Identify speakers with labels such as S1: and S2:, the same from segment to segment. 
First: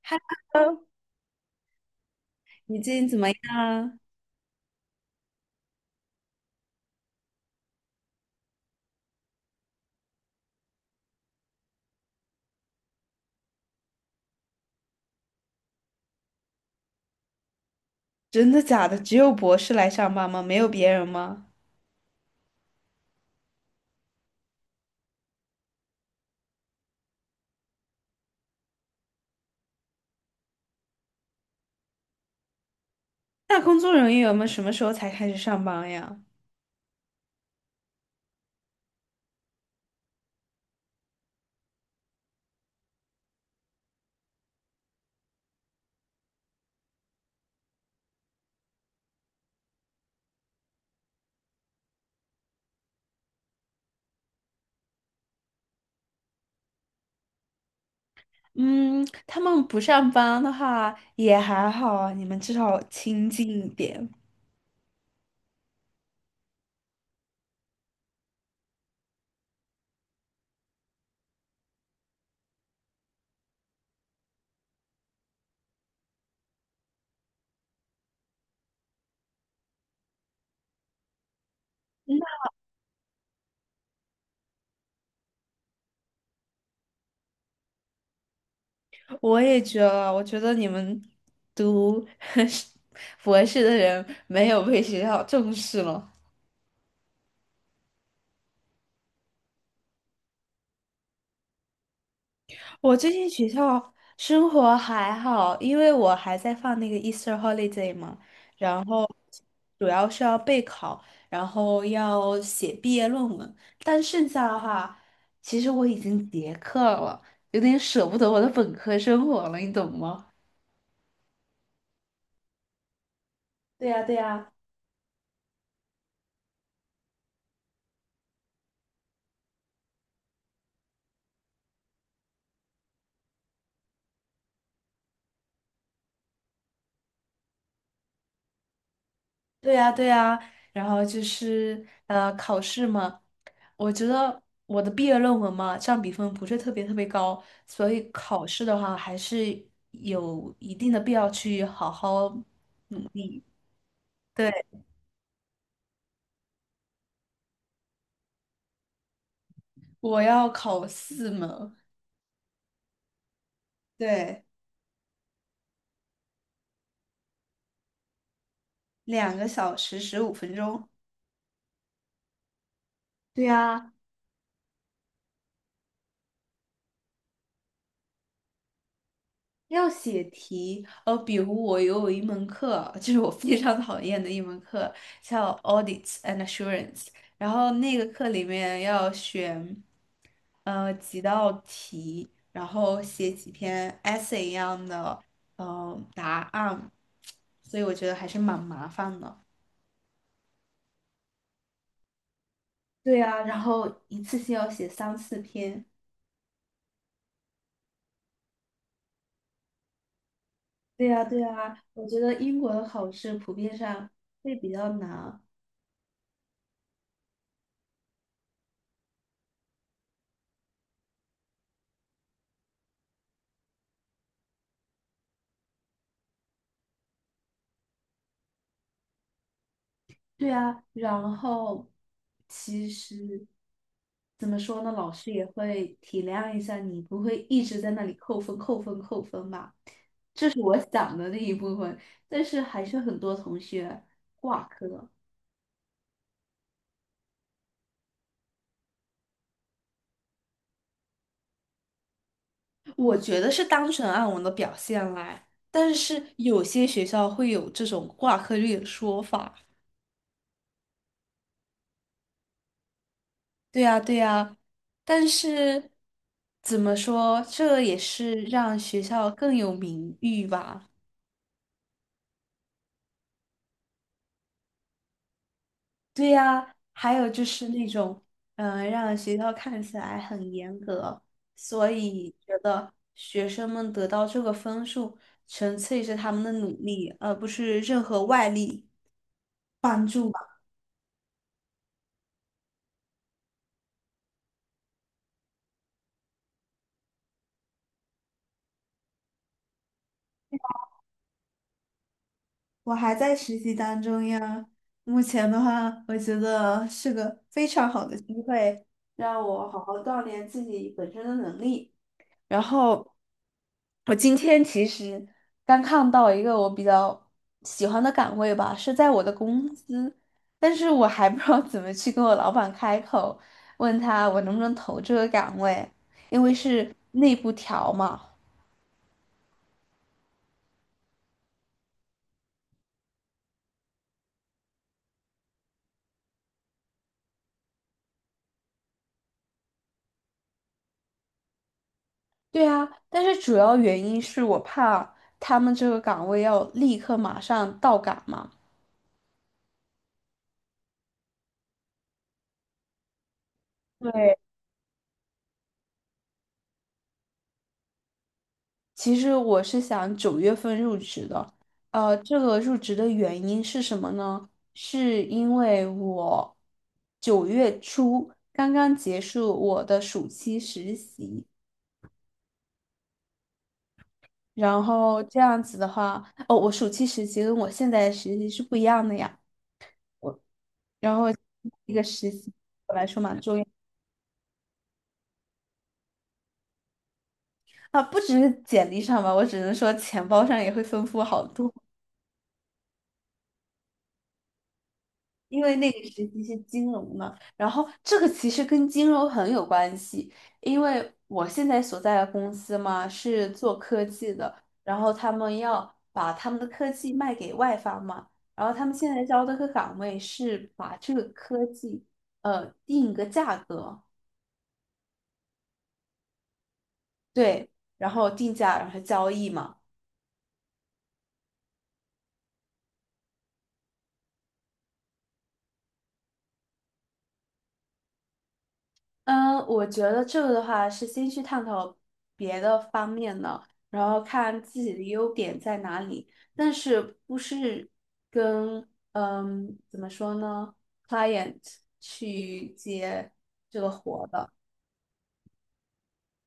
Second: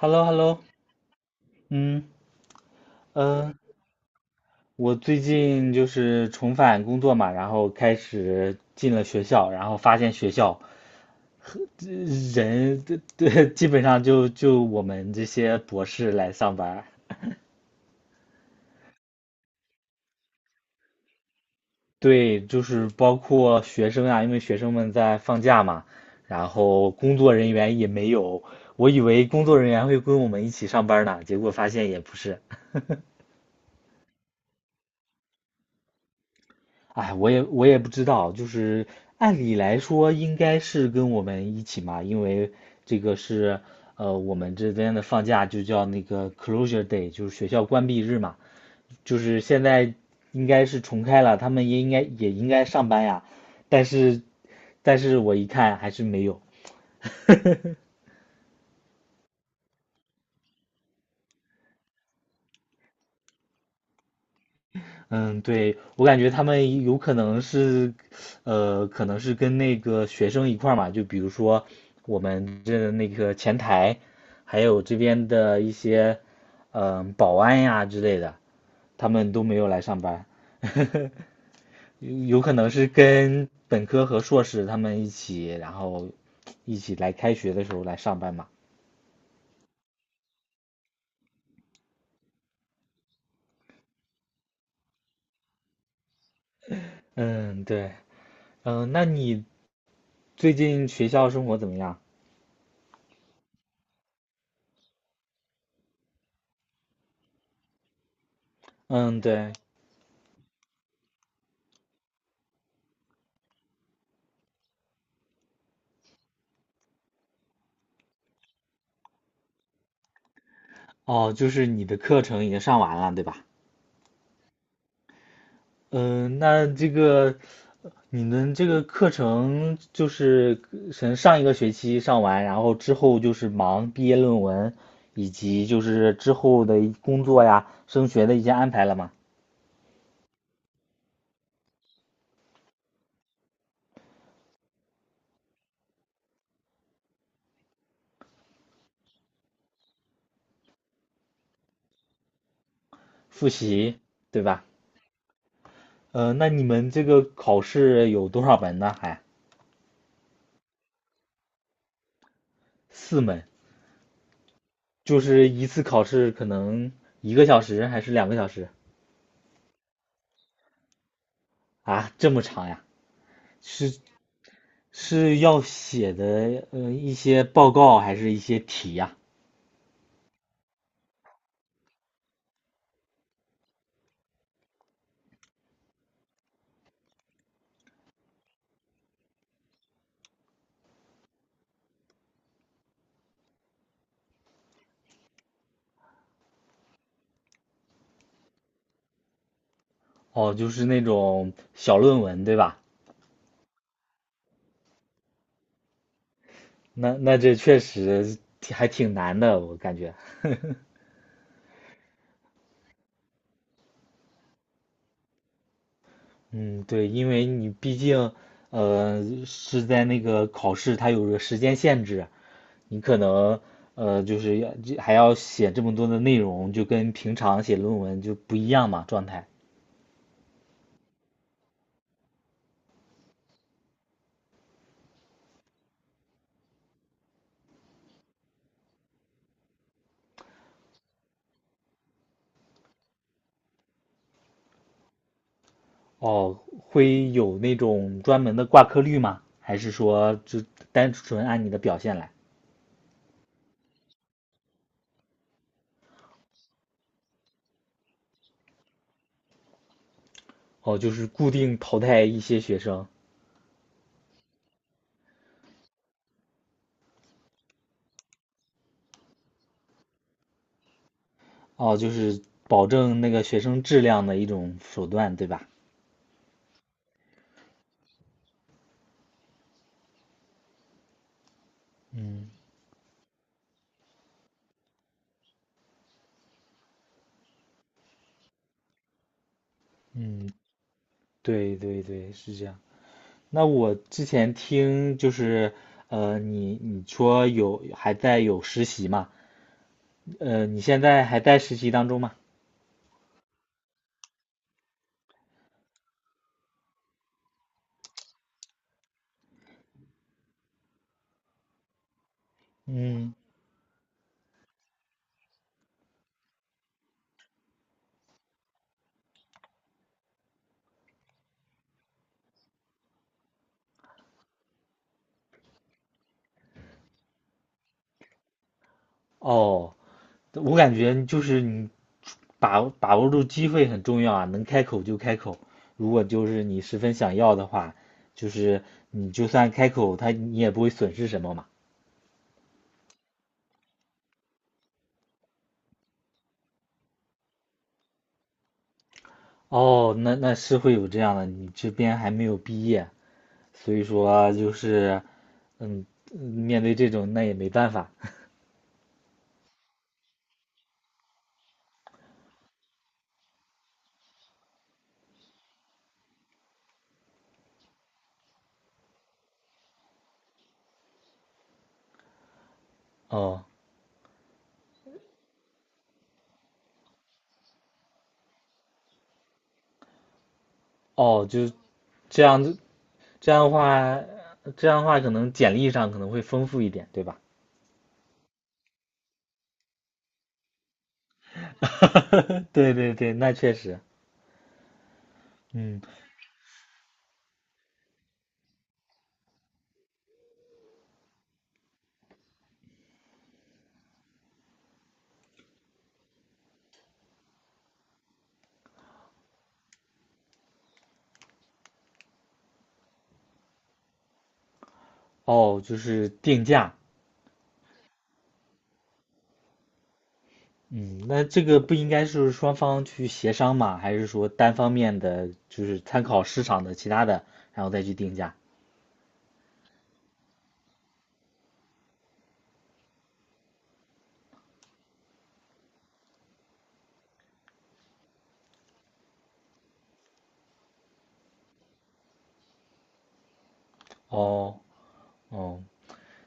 S1: h e l l o h e l l o
S2: Hello，
S1: 嗯，
S2: 你最近怎么样
S1: 呃，
S2: 啊？
S1: 我最近就是重返工作嘛，然后开始进了学校，然后发现学校和这人对这基本上就我们这些博士来上班儿。
S2: 真的假的？只有博士来上班吗？没有别人吗？
S1: 对，就是包括学生啊，因为学生们在放假嘛，然后工作人员也没有，我以为工作人员会跟我们一起上班呢，结果发现也不是。
S2: 那工作人员们什么时候才开始上班呀？
S1: 哎，我也不知道，就是按理来说应该是跟我们一起嘛，因为这个是我们这边的放假就叫那个 closure day，就是学校关闭日嘛，就是现在应该是重开了，他们也应该也应该上班呀，但是但是我一看还是没有。
S2: 嗯，他们不上班的话也还好啊，你们至少清静一点。
S1: 嗯，对，我感觉他们有可能是，可能是跟那个学生一块儿嘛，就比如说我们这那个前台，还有这边的一些，保安呀之类的，他们都没有来上班。有可能是跟本科和硕士他们一起，然后一起来开学的时候来上班嘛。
S2: 我也觉得，我觉得你们读 博士的人没有被学校重视了。
S1: 嗯，对，那你最近学校生活怎么样？
S2: 我最近学校生活还好，因为我还在放那个 Easter holiday 嘛，然后
S1: 嗯，对。
S2: 主要是要备考，然后要写毕业论文，但剩下的话，其实我已经结课了，有点舍不得我的本科生活了，你懂吗？
S1: 哦，就是你的课程已经上完了，对吧？
S2: 对呀，对呀。
S1: 嗯，那这个你们这个课程就是从上一个学期上完，然后之后就是忙毕业论文，以及就是之后的工作呀、升学的一些安排了嘛？
S2: 对呀，对呀，然后就是考试嘛，我觉得我的毕业论文嘛，占比分不是特别特别高，所以考试的话还是有一定的必要去好好努力。
S1: 复习，对
S2: 对，
S1: 吧？那你们这个考试有多少门呢？
S2: 我要考四门，
S1: 四门，
S2: 对，
S1: 就是一次考试可能一个小时还是两个小时。
S2: 2个小时15分钟。
S1: 啊？这么长呀？
S2: 对呀。
S1: 是是要写的，一些报告还是一些题呀？
S2: 要写题，比如我有一门课，就是我非常讨厌的一门课，叫 Audits and Assurance，然后那个课里面要选，几道题，然后写几篇 essay 一样的，答案，所以我觉得还是蛮麻烦的。
S1: 哦，就是那种小论文，对吧？
S2: 对呀，然后一次性要写三四篇。
S1: 那这确实还挺难的，我感觉。
S2: 对呀，对呀，我觉得英国的考试普遍上会比较难。
S1: 嗯，对，因为你毕竟，是在那个考试，它有个时间限制，你可能，就是还要写这么多的内容，就跟平常写论文就不一样嘛，状态。
S2: 对啊，然后其实怎么说呢，老师也会体谅一下你，不会一直在那里扣分、扣分、扣分吧？这是我想的那一部分，但是还是很多同学挂科。
S1: 哦，会有那种专门的挂科率吗？还是说就单纯按你的表现来？
S2: 我觉得是单纯按我的表现来，但是有些学校会有这种挂科率的说法。
S1: 哦，就是固定淘汰一些学生，
S2: 对呀，对呀，但是怎么说，这也是让学校更有名誉吧。
S1: 哦，就是保证那个学生质量的一种手段，对吧？
S2: 对呀，还有就是那种，让学校看起来很严格，所以
S1: 嗯
S2: 觉得学生们得到这个分数，纯粹是他们的努力，而不是任何外力帮助
S1: 嗯，
S2: 吧。
S1: 对对对，是这样。那我之前听就是，你说有还在有实习嘛？你现在还在实习当中吗？
S2: 我还在实习当中呀，目前的话，我觉得是个非常好的机会，让我好好锻炼自己本身的能力。然后
S1: 嗯，
S2: 我今天其实刚看到一个我比较喜欢的岗位吧，是在我的公司，但是我还不知道怎么去跟我老板开口，问他我能不能投这个岗位，因为是内部调嘛。
S1: 哦，我感觉就是你把握住机会很重要啊，能开口就开口。如果就是你十分想要的话，就是你就算开口，他你也不会损失什么嘛。
S2: 对啊，但是主要原因是我怕他们这个岗位要立刻马上到岗嘛。
S1: 哦，那是会有这样的，你这边还没有毕业，所以
S2: 对，
S1: 说就是嗯，面对这种那也没办法。
S2: 其实我是想9月份入职的，这个入职的原因是什么呢？是因为我9月初刚刚结束我的暑期实习，
S1: 哦
S2: 然后这样子的话，哦，我暑期实习跟我现在的实习是不一样的呀，我然后
S1: 哦，就
S2: 一个实
S1: 这
S2: 习对
S1: 样子，
S2: 我来说嘛，
S1: 这
S2: 重
S1: 样
S2: 要
S1: 的话，这样的话可能简历上可能会丰富一点，对吧？
S2: 啊，不只是简历上吧，我只能说钱包上也会丰富好多。
S1: 对对对，那确实，
S2: 因为那个
S1: 嗯。
S2: 时期是金融嘛，然后这个其实跟金融很有关系，因为我现在所在的公司嘛是做科技的，然后他们要把他们的科技卖给外方嘛，然后他们现在招的个岗位是把这个科技定一个价格，
S1: 哦，就是定价。
S2: 对，然后定价然后交易嘛。
S1: 嗯，那这个不应该是双方去协商嘛？还是说单方面的，就是参考市场的其他的，然后再去定价？
S2: 嗯，我觉得这个的话是先去探讨别的方面的，然后看自己的优点在哪里，但是不是跟怎么说呢，client 去接这个活的。
S1: 哦，哦，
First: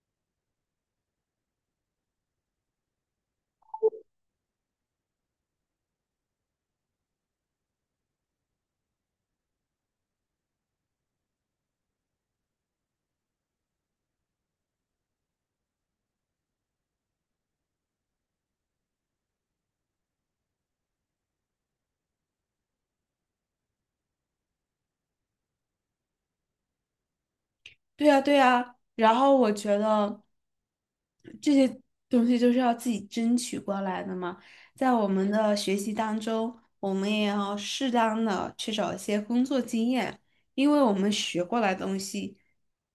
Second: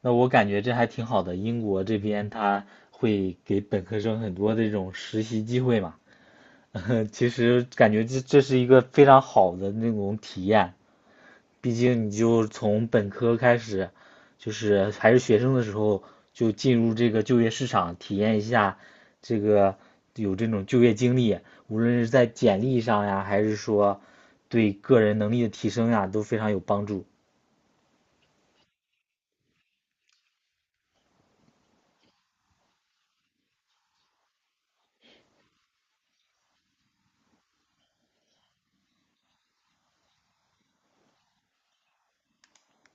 S1: 那我感觉这还挺好的。英国这边他会给本科生很多的这种实习机会嘛。其实感觉这是一个非常好的那种体验。毕竟你就从本科开始，就是还是学生的时候就进入这个就业市场，体验一下这个有这种就业经历，无论是在简历上呀，还是说对个人能力的提升呀，都非常有帮助。
S2: 对呀，对呀，然后我觉得这些东西就是要自己争取过来的嘛。在我们的学习当中，我们也要适当的去找一些工作经验，因为我们学过来的东西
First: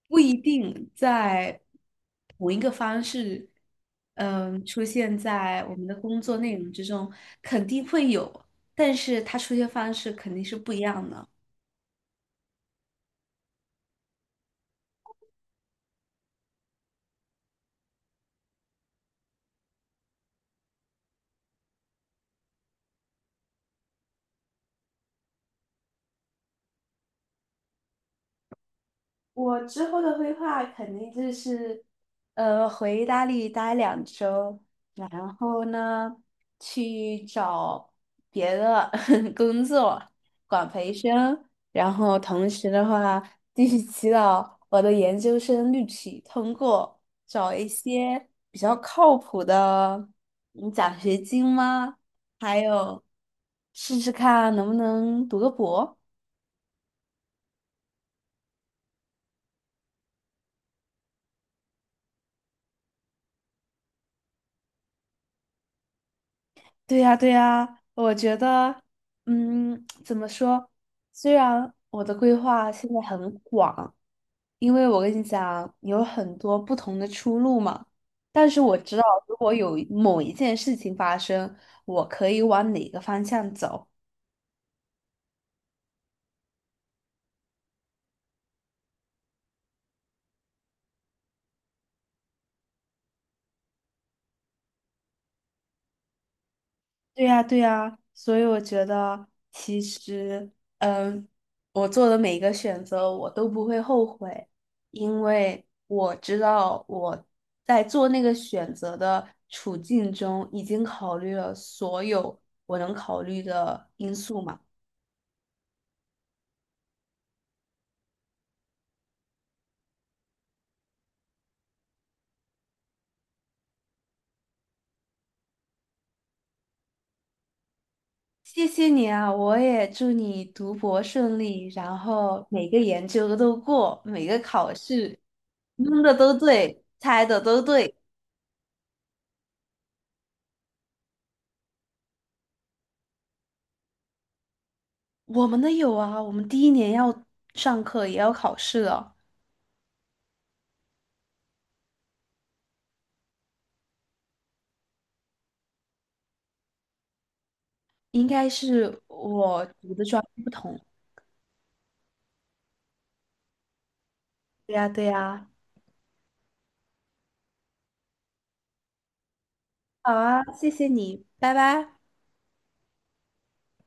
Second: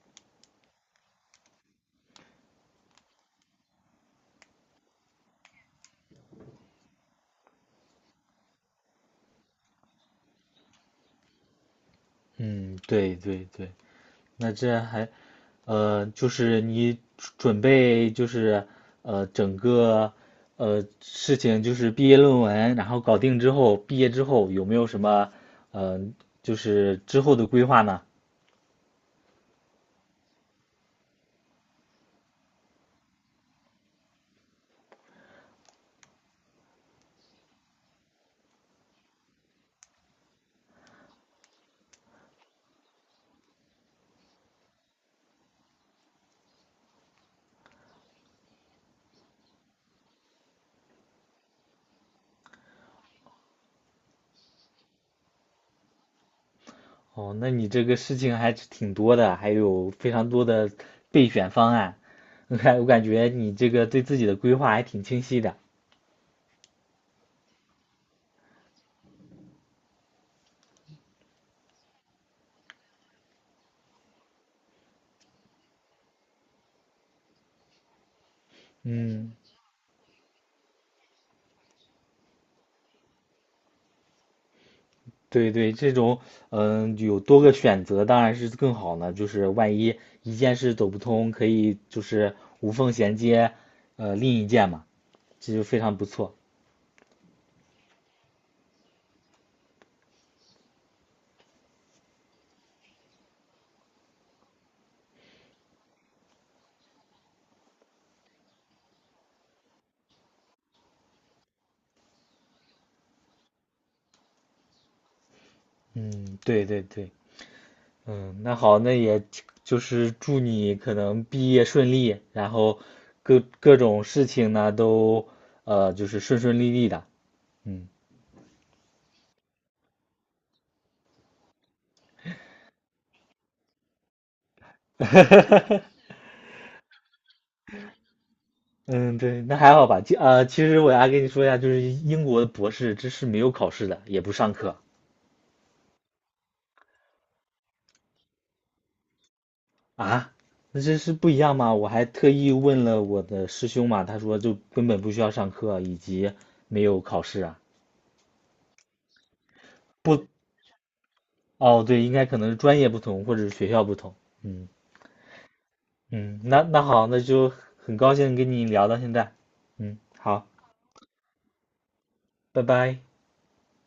S2: 不一定在同一个方式，嗯，出现在我们的工作内容之中，肯定会有，但是它出现方式肯定是不一样的。
S1: 嗯，对对对，那这还，就是你准备就是整个事情就是毕业论文，然后搞定之后，毕业之后有没有什么呃就是之后的规划呢？
S2: 我之后的规划肯定就是，回意大利待2周，然后呢，去找别的 工作，管培生，然后同时的话，继续祈祷我的研究生录取通过，找一些比较靠谱的奖学金吗？还有试试看能不能读个博。
S1: 哦，那你这个事情还是挺多的，还有非常多的备选方案。我感觉你这个对自己的规划还挺清晰的，
S2: 对呀，对呀，我觉得，怎么说？虽然我的规划现在很广，因为我跟你讲，有很多不同的出路嘛。但是我知道，如
S1: 嗯。
S2: 果有某一件事情发生，我可以往哪个方向走。
S1: 对对，这种有多个选择当然是更好呢。就是万一一件事走不通，可以就是无缝衔接，另一件嘛，这就非常不错。
S2: 对呀，对呀，所以我觉得其实，嗯，我做的每一个选择我都不会后悔，因为我知道我在做那个选择的处境中已经考虑了所有我能考虑的因素嘛。
S1: 嗯，对对对，嗯，那好，那也就是祝你可能毕业顺利，然后各种事情呢都就是顺顺利利的。嗯。
S2: 谢谢你啊，我也祝你读博顺利，然后每个研究都过，每个考试 蒙的都对，猜的都对。
S1: 嗯，对，那还好吧。其实我要跟你说一下，就是英国的博士，这是没有考试的，也不上课。
S2: 我们的有啊，我们第一年要上课，也要考试了，
S1: 啊，那这是不一样吗？我还特意问了我的师兄嘛，他说就根本不需要上课，以及没有考试啊。
S2: 应该是我读的专
S1: 不，
S2: 业不同。
S1: 哦，对，应该可能是专业不同，或者是学校不同。嗯
S2: 对呀，对呀，
S1: 嗯，那好，那就很高兴跟你聊到现在。嗯，
S2: 好啊，
S1: 好，
S2: 谢谢你，拜拜。
S1: 拜拜。